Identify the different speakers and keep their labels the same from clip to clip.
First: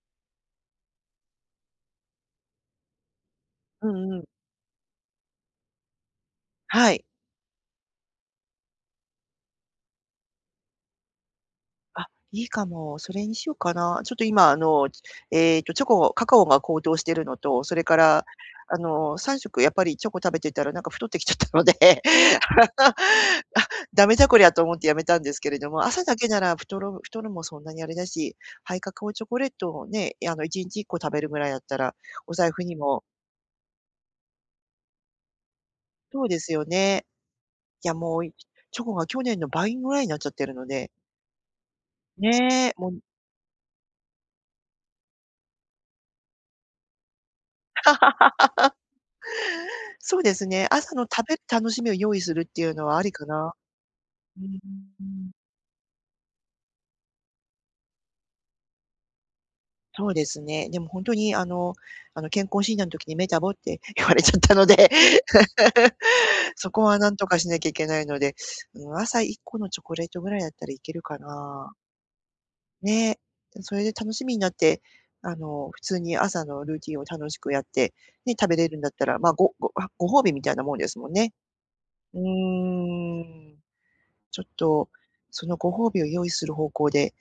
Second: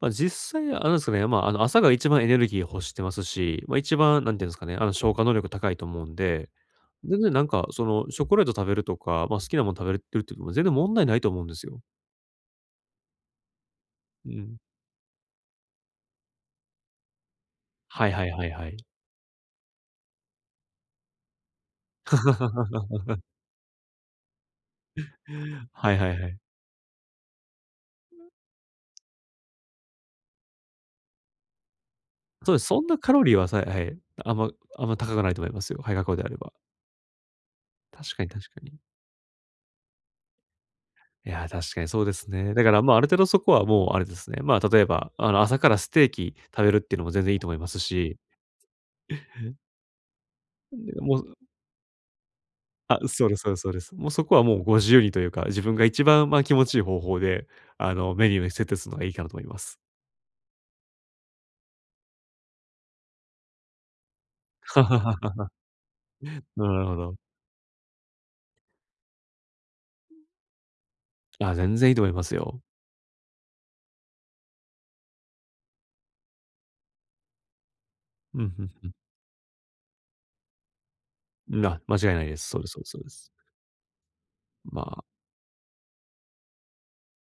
Speaker 1: ま、実際あれなんですかね、ま、あの、朝が一番エネルギーを欲してますし、ま、
Speaker 2: う
Speaker 1: 一
Speaker 2: んうん。
Speaker 1: 番何て言うんですかね、あの、消化能力高いと思うんで、
Speaker 2: はい。
Speaker 1: 全然なんか、その、チョコレート食べるとか、ま、好きなもの食べるっていうのも全然問題ないと思うんですよ。
Speaker 2: あ、いいかも。それにしようかな。ちょっと
Speaker 1: う
Speaker 2: 今あ
Speaker 1: ん。
Speaker 2: の、ええとチョコカカオが高騰しているのと、それか
Speaker 1: はい
Speaker 2: ら、
Speaker 1: はいはいは
Speaker 2: あ
Speaker 1: い。
Speaker 2: の、3食やっぱりチョコ食べてたらなんか太ってきちゃったので、あ、だめだこりゃと思ってやめた んですけれども、
Speaker 1: はい
Speaker 2: 朝
Speaker 1: は
Speaker 2: だ
Speaker 1: い
Speaker 2: け
Speaker 1: はい。
Speaker 2: なら太る太るもそんなにあれだし、ハイカカオチョコレートをね、いあの、1日1個食べるぐらいだったら、お財
Speaker 1: そうで
Speaker 2: 布
Speaker 1: す、
Speaker 2: に
Speaker 1: そんな
Speaker 2: も
Speaker 1: カロリーはさえはい、あんまあんま高くないと思いますよ。ハイカカオで
Speaker 2: そう
Speaker 1: あれ
Speaker 2: で
Speaker 1: ば。
Speaker 2: すよね。いや、
Speaker 1: 確
Speaker 2: も
Speaker 1: か
Speaker 2: う
Speaker 1: に確かに。
Speaker 2: チョコが去年の倍ぐらいになっちゃってるので。
Speaker 1: いや、確かにそうですね。だか
Speaker 2: ね、
Speaker 1: ら、
Speaker 2: も
Speaker 1: ま
Speaker 2: う。
Speaker 1: あ、ある程度そこはもうあれですね、ま、例えば、あの、朝からステーキ、食べるっていうのも全然いいと思いますし。
Speaker 2: そうですね。朝
Speaker 1: で
Speaker 2: の
Speaker 1: もう、
Speaker 2: 食べ
Speaker 1: う
Speaker 2: 楽しみを用意するっていうのは
Speaker 1: あ、
Speaker 2: ありか
Speaker 1: そうですそう
Speaker 2: な。
Speaker 1: ですそうです。もうそこは
Speaker 2: ううう
Speaker 1: もうご自由
Speaker 2: ー
Speaker 1: にという
Speaker 2: ん。
Speaker 1: か、自分が一番、ま、気持ちいい方法で、あの、メニューに設定するのがいいかなと思います。
Speaker 2: そうですね。でもほんとにあの、あの健康診断の時にメタボって、言われちゃったので。
Speaker 1: なるほど
Speaker 2: そ
Speaker 1: な
Speaker 2: こ
Speaker 1: るほ
Speaker 2: は
Speaker 1: ど。
Speaker 2: 何とかしなきゃいけないので、うん、朝1個のチョコレートぐらいだったらいけるか
Speaker 1: あ、
Speaker 2: な。
Speaker 1: 全然いいと思いますよ。
Speaker 2: ね、それで楽しみになって、あの、普通に朝のルーティンを楽しくやって、ね、
Speaker 1: うん、
Speaker 2: 食べ
Speaker 1: ふ
Speaker 2: れ
Speaker 1: ん
Speaker 2: るん
Speaker 1: ふ
Speaker 2: だっ
Speaker 1: ん。
Speaker 2: たら、まあごごご褒美みたいなもんですもんね。
Speaker 1: んな、間違い
Speaker 2: う
Speaker 1: ないです。そうですそうですそうです。
Speaker 2: ーん、ちょっ
Speaker 1: ま
Speaker 2: と
Speaker 1: あ。
Speaker 2: そのご褒美を用意する方向で、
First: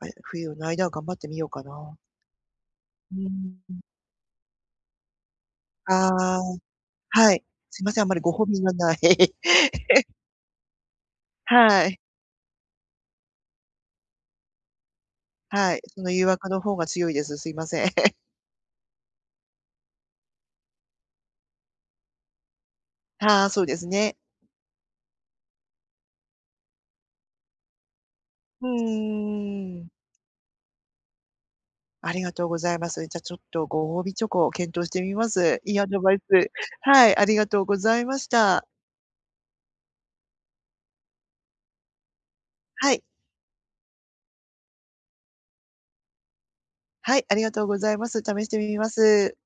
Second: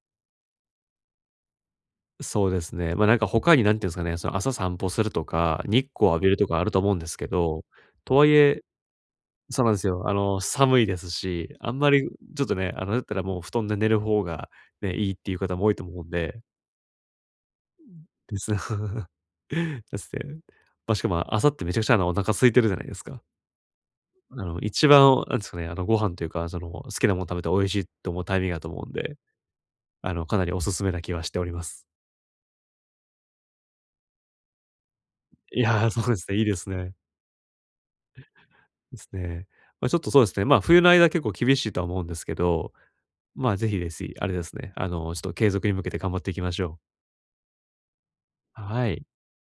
Speaker 2: ま、冬の間は頑張ってみようかな。
Speaker 1: そうですね。ま、なん
Speaker 2: う
Speaker 1: か他に何
Speaker 2: ん。
Speaker 1: て言うんですかね、その朝散歩するとか、日光を浴びる
Speaker 2: ああ、
Speaker 1: とかあると思うんですけ
Speaker 2: はい、
Speaker 1: ど、
Speaker 2: すみません、あんま
Speaker 1: と
Speaker 2: り
Speaker 1: はい
Speaker 2: ご褒美
Speaker 1: え
Speaker 2: がない。
Speaker 1: そうなんですよ。あの、寒いですし、あん
Speaker 2: は
Speaker 1: ま
Speaker 2: い。
Speaker 1: り、ちょっとね、あの、だったらもう布団で寝る方がね、いいっていう方も多い
Speaker 2: はい、
Speaker 1: と
Speaker 2: そ
Speaker 1: 思うん
Speaker 2: の誘
Speaker 1: で。
Speaker 2: 惑の方が強いです。すいません。
Speaker 1: です。ですね。ま、しかも、朝ってめちゃくちゃお腹空いてるじゃないですか？
Speaker 2: はあ、そうですね。
Speaker 1: なるほど、一番なんですかね、あの、ご飯というか、その、好きなもの食べて美味しいと思うタイミングだ
Speaker 2: う
Speaker 1: と思うんで、
Speaker 2: ーん。
Speaker 1: あの、かなりおすすめな気はしております。
Speaker 2: ありがとうございます。じゃ、ちょっとご褒美チョコを検討してみます。
Speaker 1: い
Speaker 2: いいア
Speaker 1: や、
Speaker 2: ド
Speaker 1: そう
Speaker 2: バ
Speaker 1: で
Speaker 2: イ
Speaker 1: すね、いい
Speaker 2: ス、
Speaker 1: ですね。
Speaker 2: はい、ありがとうございました。
Speaker 1: ですね、ま、ちょっとそうですね、ま、冬の間は結構厳しいとは思うんですけど、
Speaker 2: はい。
Speaker 1: ま、是非是非、あれですね、あの、ちょっと継続に向けて頑張っていきましょう。
Speaker 2: はい、ありがとうございます。試してみ
Speaker 1: は
Speaker 2: ま
Speaker 1: い。
Speaker 2: す。